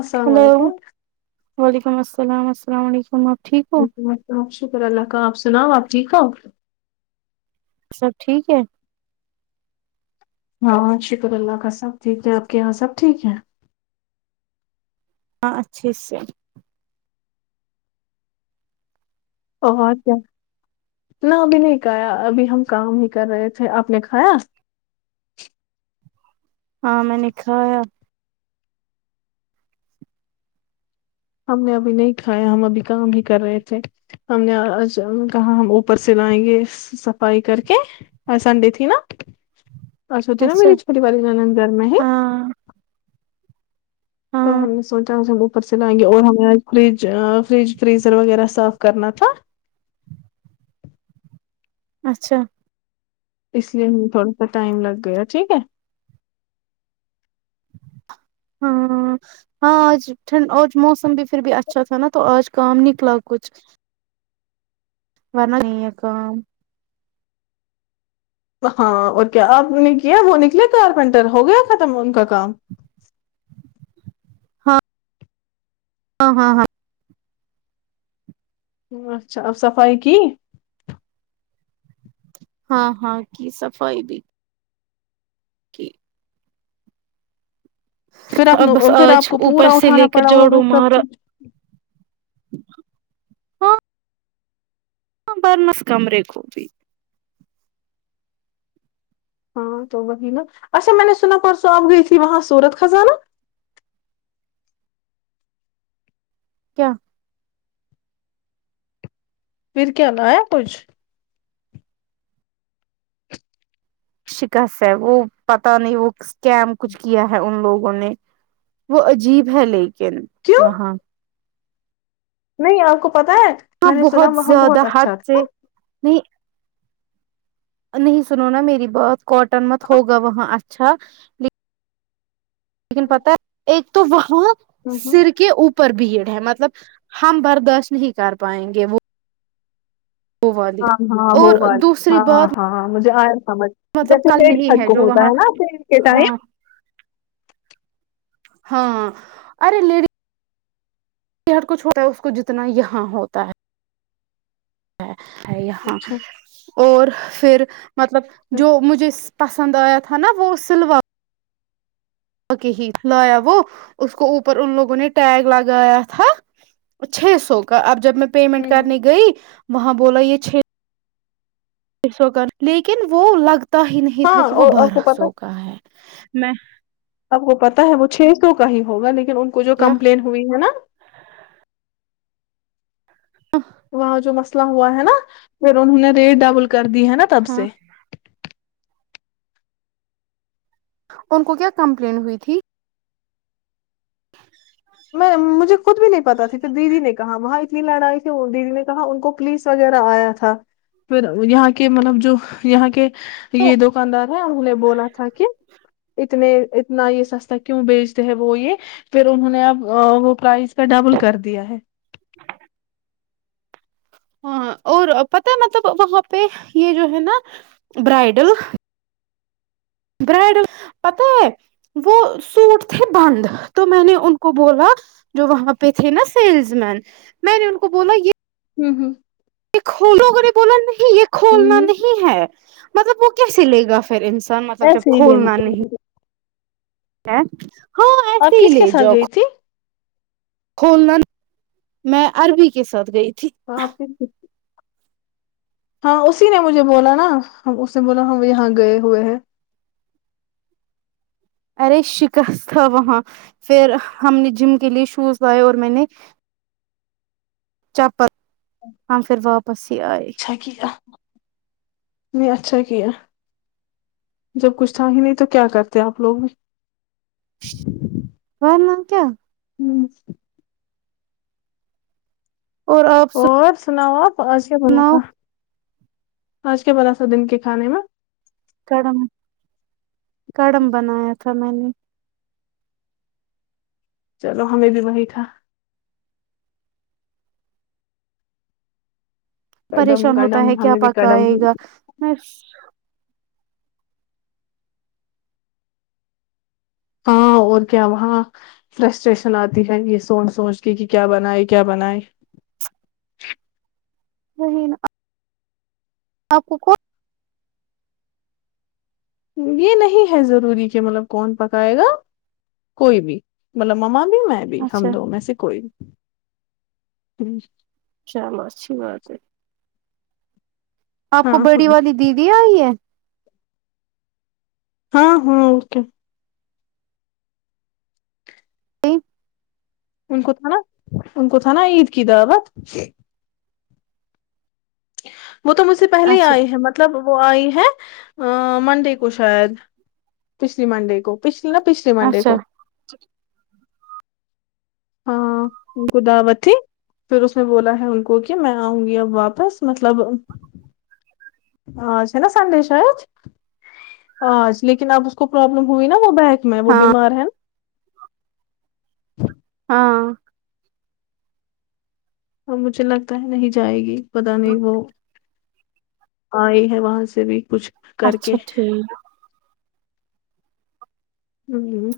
السلام ہلو علیکم وعلیکم السلام اسلام علیکم آپ ٹھیک ہو شکر اللہ کا آپ سناؤ آپ ٹھیک ہو سب ٹھیک ہے ہاں بہت شکر اللہ کا سب ٹھیک ہے آپ کے یہاں سب ٹھیک ہے ہاں اچھے سے بہت ہے نہ ابھی نہیں کھایا ابھی ہم کام ہی کر رہے تھے آپ نے کھایا ہاں میں نے کھا یا ہم نے ابھی نہیں کھایا ہم ابھی کام ہی کر رہے تھے ہم نے آج کہاں ہم اوپر سے لائیں گے صفائی کر کے آج سنڈے تھی نا اس ہوتی نا اچھا میری پھوٹی والی نانند گھر میں ہے ہاں تو ہاں ہم نے سوچا اس ہم اوپر سے لائیں گے اور ہمیں آج فریج فریج فریزر وغیرہ صاف کرنا تھا اچھا اس لیے ہم تھوڑا سا ٹائم لگ گیا ٹھیک ہے ہاں ہاں آج ٹھنڈ آج موسم بھی پھر بھی اچھا تھا نا تو آج کام نکلا کچھ ورنہ نہیں ہے کام ہاں اور کیا آپ نے کیا وہ نکلے کارپینٹر ہو گیا ختم ان کا کام ہاں ہاں ہاں ہاں اچھا اب صفائیی کی ہاں ہاں کی صفائی بھی کی پھر آپ اب بس پھر آج آپ کو اوپر پورا سے لے اٹھانا کر پڑا جاڑو ہوگا سب مارا کچھ ہاں برنس کمرے کو بھی ہاں تو وہی نا اچھا میں نے سنا پرسوں آپ گئی تھی وہاں سورت خزانہ کیا پھر کیا لایا کچھ شکست ہے وہ پتا نہیں وہ اسکم کچھ کیا ہے ان لوگوں نے وہ عجیب ہے لیکن کیوں وہاں نہیں آپ کو پتا ہے میں آپ نے سنا بہت وہاں زیادہ بہت حد اچھا سے تھا نہیں نہیں سنو نا میری بات کوٹن مت ہوگا وہاں اچھا لن لیکن پتا ہے ایک تو وہاں سر ہاں کے اوپر پر بھیڑ ہے مطلب ہم برداشت نہیں کر پائیں گے وہ والی ہاں ہاں وہ اور بات دوسری ہاں بات ہاں مجھے آیا سمجھ مطلب جیسے کل پڈ نہیں ہڈ کو جو ہوتا وہاں ہے نا کے ٹائم ہاں ہاں ارے لیڈ یہ ہر کو چھوڑتا ہے اس کو جتنا یہاں ہوتا ہے ہے ہے یہاں اچھا اور پھر مطلب اچھا جو مجھے پسند آیا تھا نا وہ سلوا اک ہی لایا وہ اس کو اوپر ان لوگوں نے ٹیگ لگایا تھا چھ سو کا اب جب میں پیمنٹ کرنے گئی وہاں بولا یہ چھ چھ سو کا لیکن وہ لگتا ہی نہیں ہاں تھا کہ وہ اور آپ کو بارہ پتا سو کا ہے میں اب ہوتا تھا ہوگا چھ سو کا ہی ہوگا لیکن ان کو جو کیا کمپلین ہوئی ہے نا آہ وہاں جو مسئلہ ہوا ہے نا پھر انہوں نے ریٹ ڈبل کر دی ہے نا تب ہاں سے ان کو کیا کمپلین ہوئی تھی میں مجھے خود بھی نہیں پتا تھی پھر دیدی نے کہا وہاں اتنی لڑائی کیوں ہوگئی دیدی نے کہا ان کو پولیس وغیرہ آیا تھا پھر یہاں کے مطلب جو یہاں کے یہ دکاندار ہے اور انیں بولا تھا کہ اتنے اتنا یہ سستا کیوں بیچتے ہیں وہ یہ پھر انہوں نے اب ہاں وہ پرائز کا ڈبل کر دیا ہے ہاں اور پتا ہے مطلب وہاں پہ یہ جو ہے نا برائڈل برائڈل پتا ہے وہ سوٹ تھے بند تو میں نے ان کو بولا جو وہاں پہ تھے نا سیلس مین میں نے ان کو بولا یہ ہوں ہوں یہ کھولو گے بولا نہیں یہ کھولنا ہ نہیں ہے مطلب وہ کیسے لے گا پھر انسان مطلب جب ایسے ہی کھولنا نہیں لینا ہے ہاں آپ ایسے ہی کس کے ساتھ گئی تھی کولنا میں عربی کے ساتھ گئی تھی کہاں پے ہاں اسی نے مجھے بولا نا ہم اس نے بولا یہاں گئے ہوئے ہیں ارے شکست تھا وہاں پھر ہم نے جم کے لیے شوز لائے اور میں نے چپل ہم پھر واپس ہی آئے ا [unintelligible] نہیں اچھا کیا جب کچھ تھا ہی نہیں تو کیا کرتے آپ لوگ ورنہ کیا ہوں اور آپ اور سناؤ آپ آج کیا بنا سناؤ تھا آج کیا بنا تھا دن کے کھانے میں کڑم کڑم بنایا تھا میں نے چلو ہمیں بھی وہی تھا کڈم پریشان ہوتا کڈم ہے کیا ہمیں بھی کڈم پکائے گا میں ہاں اور کیا وہاں فرسٹریشن آتی ہے یہ سوچ سوچ کے کہ کیا بنائے کیا بنائے نہیں نہ آپ کو کون یہ نہیں ہے ضروری کہ مطلب کون پکائے گا کوئی بھی مطلب مما بھی میں بھی اچھا ہم دو میں سے کوئی بھی ہ چلو اچھی بات ہے آپ ہاں کو بڑی والی دیدی آئی ہے ہاں ہاں اوکے ان کو تھا نا ان کو تھا نا عید کی دعوت وہ تو مجھ سے پہلے ہی اچھا آئی ہیں م طلب وہ آئی ہے اں منڈے کو شاید پچھلی منڈے کو پچھلی نہ پچھلے منڈے اچھا کو ہاں انکو دعوت تھی پھر اس نے بولا ہے ان کو کہ میں آؤں گی اب واپس مطلب آج ہے نہ سنڈے شاید آج لیکن اب اس کو پروابلم ہوئی نا وہ بینک میں وہ ہاں بیمار ہے نا ہاں اور مجھے لگتا ہے نہیں جائے گی پتا نہیں وہ آئی ہے وہاں سے بھی کچھ کر اچھا کے ٹھیک ہوں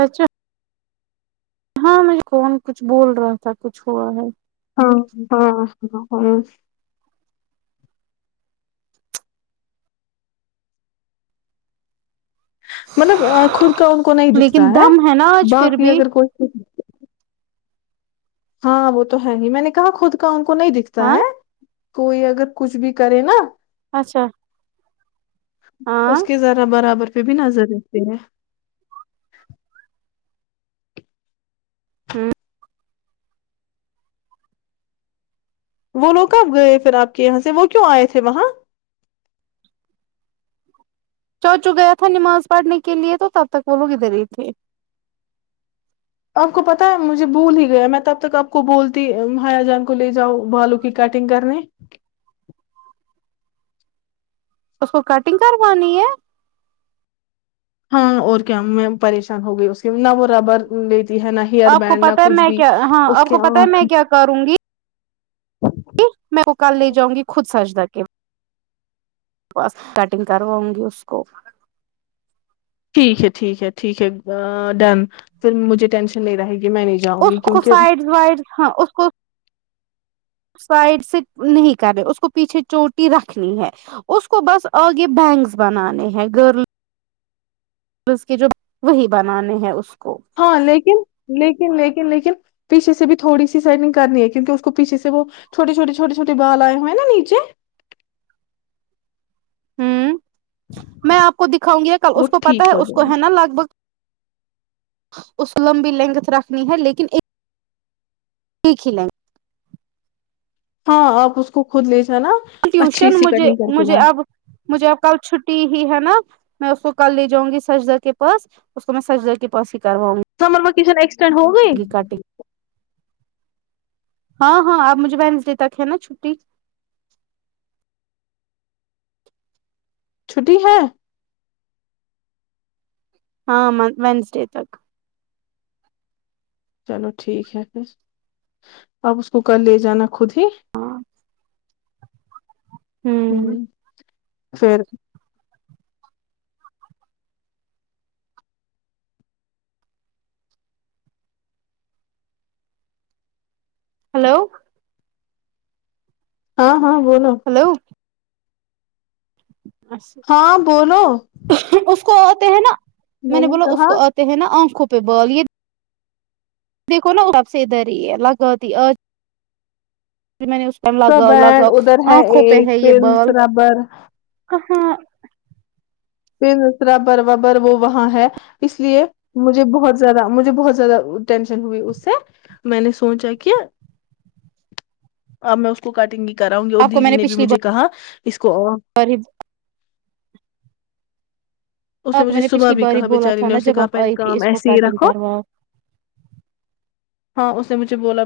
اچھا ہاں مجھے کون کچھ بول رہا تھا کچھ ہوا ہے ہاں ہاں ہاں ہاں مطلب آنکھوں کا ان کو نہیں لیکن دکھتا ہے دم نا آج پھر باقی بھی اگر کوئی ہاں وہ تو ہے ہی میں نے کہا خود کا ان کو نہیں دکھتا ہاں ہے کوئی اگر کچھ بھی کرے نا اچھا ہاں اس کے ذرا برابر پہ بھی نظر رہتی ہے ہوں وہ لوگ کب گئے پھر آپ کے یہاں سے وہ کیوں آئے تھے وہاں چاچو گیا تھا نماز پڑھنے کے لیے تو تب تک وہ لوگ ادھر ہی تھے آپ کو پتا ہے مجھے بھول ہی گیا میں تب تک آپ کو بولتی بھیا جان کو لے جاؤ بالوں کی کٹنگ کرنے اس کو کٹنگ کروانی ہے ہاں اور کیا میں پریشان ہو گئی اس کی نہ وہ ربر لیتی ہے نہ ہی آپ کو پتہ ہے میں کیا ہاں آپ کو پتہ ہے آنکھ میں کیا کروں گی میں وہ کل لے جاؤ گی خود ساجدہ کے پاس کٹنگ کرواؤں گی اس کو ٹھیک ہے ٹھیک ہے ٹھیک ہے اں ڈن پھر مجھے ٹینشن نہیں رہے گی میں نے اس کو سائڈ وائڈ ہاں اس کو سائڈ سے نہیں کر رہے اس کو پیچھے چوٹی رکھنی ہے اس کو بس آگے بینکس بنانے ہیں گرل بس کے جو وہی بنانے ہیں اس کو ہاں لیکن لیکن لیکن لیکن پیچے سے بھی تھوڑی سی سائٹنگ کرنی ہے کیونہ اس کو پیچھے سے وہ چھوٹے چھوٹ چھوٹے چھوٹے بال آئے ہوئے ہیں نا نیچے ہوں میں آپ کو دکھاؤں گی کل اس وہ کو پتا ٹھیک ہے ہو اس جائیں کو گے ہے نا لگ بھگ اس لمبی لینگت رکھنی ہے لیکن ایک ایک ہی لائن ہاں آپ اس کو خود لیے جا نا ٹیوشن مجھے مجھے اب مجھے اب کل چھٹی ہی ہے نا میں اس کو کل لے جاں گی سجدر کے پاس اس کو میں سجدر کے پاس ہی کرواؤں گی تو ماما میں کچن ایکسٹینڈ ہو گئی کی کٹنگ ہاں ہاں اب مجھے وینسڈے تک ہے نا چھٹی چھٹی ہے ہاں وان وینسڈے تک چلو ٹھیک ہے پھر آپ اس کو کل لے جانا خود ہی ہاں ھم ہوں پھر ہیلو ہاں ہاں بولو ہیلو بس ہاں بولو اس کو آتے ہیں نا میں نے بولا اس کو آتے ہیں نا آنکھوں پہ بال یہ دیکھو نا آب سے ادھر ہی ہے لگا دی آج میں نے کب لگاؤ اینڈ لگاؤ ادھر ہے آنکھوں پہ ہے ایک یہ بال پنس ربر کہاں پھر دوسرا بر ب بر وہ وہاں ہے اس لیے مجھے بہت زیادہ مجھے بہت زیادہ ٹینشن ہوئی اس سے میں نے سوچا کہ اب میں اس کو کٹن گی کراؤں گی اور آپ دیدی نے بھی مجھے کہا اس کو اور اس نے آپ میں مجھے صبح پچھلی بھی بار ہی کہا بولا بچاری تھا نے نا اسے جب کہا آپ پہ آئی تھی کام اس کو ایسے ہی کٹنگ رکھو کرواؤ ہاں اس نے مجھے بولا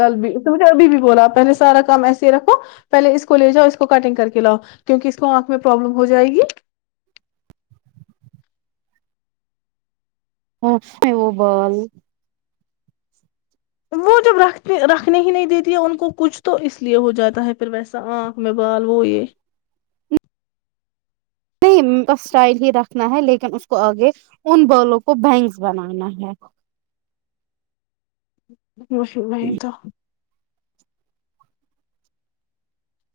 کل بھی اس نے مجھے ابھی بھی بولا پہلے سارا کام ایسا کے رکھو پہلے اس کو لے جاؤ اس کو کٹنگ کر کے لاؤ کیونکہ اس کو آنکھ میں پروابلم ہو جائے گی وہ بال [unintelligible] [inaudible] رکھ رکھنے ہی نہیں دیتی ہے ان کو کچھ تو اس لیے ہو جاتا ہے پھر ویسا آنکھ میں بال وہ یہ نہیں بس اسٹائل ہی رکھنا ہے لیکن اس کو آگے ان بالوں کو بینگس بنانا ہے بس نہیں تو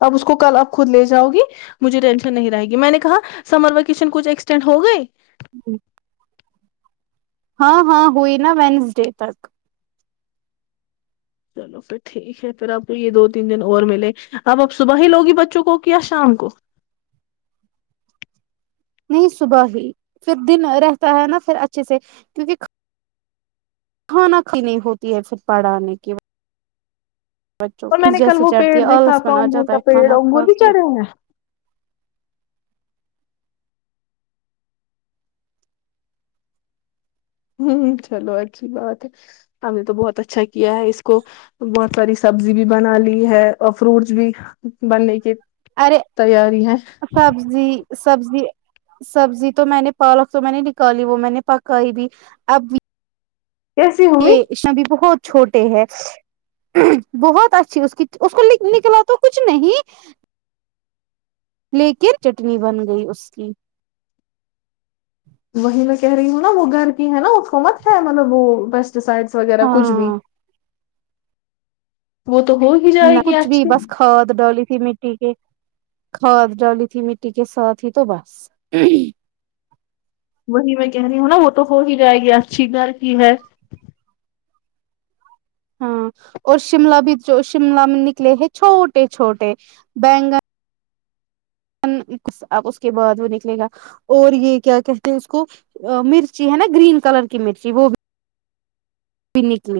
اب اس کو کل آپ خود لے جاؤ گی مجھے ٹینشن نہیں رہے گی میں نے کہا سمر ویکیشن کچھ ایکسٹینڈ ہو گئے ہاں ہاں ہوئی نا وینسڈے تک چلو پھر ٹھیک ہے پھر آپ کو یہ دو تین دن اور ملے اپ اپ صبح ہی لوگی بچوں کو یا شام کو نہیں صبح ہی پھر دن رہتا ہے نا پھر اچھے سے کیونکہ کھانک نہیں ہوتی ہے پھر پرھانے کی بچوں اور میں کو نے کل جیسے وہ چڑھتی پیڑ ہے دیکھا آلس اپا پن آ انگور جاتا کا ہے پیڑ کھانا انگور کھا بھی کے چڑھے ہیں ہوں چلو اچھی بات ہے ہم نے تو بہت اچھا کیا ہے اس کو بہت پری سبزی بھی بنا لی ہے اور فروٹس بھی بننے کے ارے سبزی سبزی سبزی تو میں نے پالک تو میں نے نکالی وہ میں نے پکائی بھی اب کیسی ہوئی انشا بھی بہت چھوٹے ہے بہت اچھی اس کی اس کو لک نکلا تو کچھ نہیں لیکن چٹنی بن گئی اس کی وہیں میں کہہ رہی ہوں نا وہ گھر کی ہے نا اس کو مت ہے مطلب وہ ہس تو سائڈس وغیرہ کچھ بھی ہاں وہ تو ہو ہی جائے نہ گی کچھ بھی اچھی بس کھاد ڈالی تھی مٹی کی کھاد ڈالی تھی مٹی کے ساتھ ہی تو بس وہی میں کہہ رہی ہوں نا وہ تو ہو ہی جائے گی اچھی گھر کی ہے ہاں اور شملہ بھی جو شملہ میں نکلے ہیں چھوٹے چھوٹے بینگن ن اب اس کے بعد وہ نکلے گا اور یہ کیا کہتے ہیں اس کو مرچی ہے نا گرین کلر کی مرچی وہ بھی بی نکلی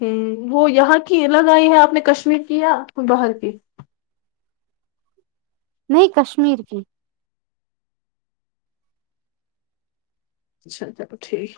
ہوں وہ یہاں کی لگائی ہیں آپ نے کشمیر کیا کو باہر کی نہیں کشمیر کی اچھا چلو ٹھیک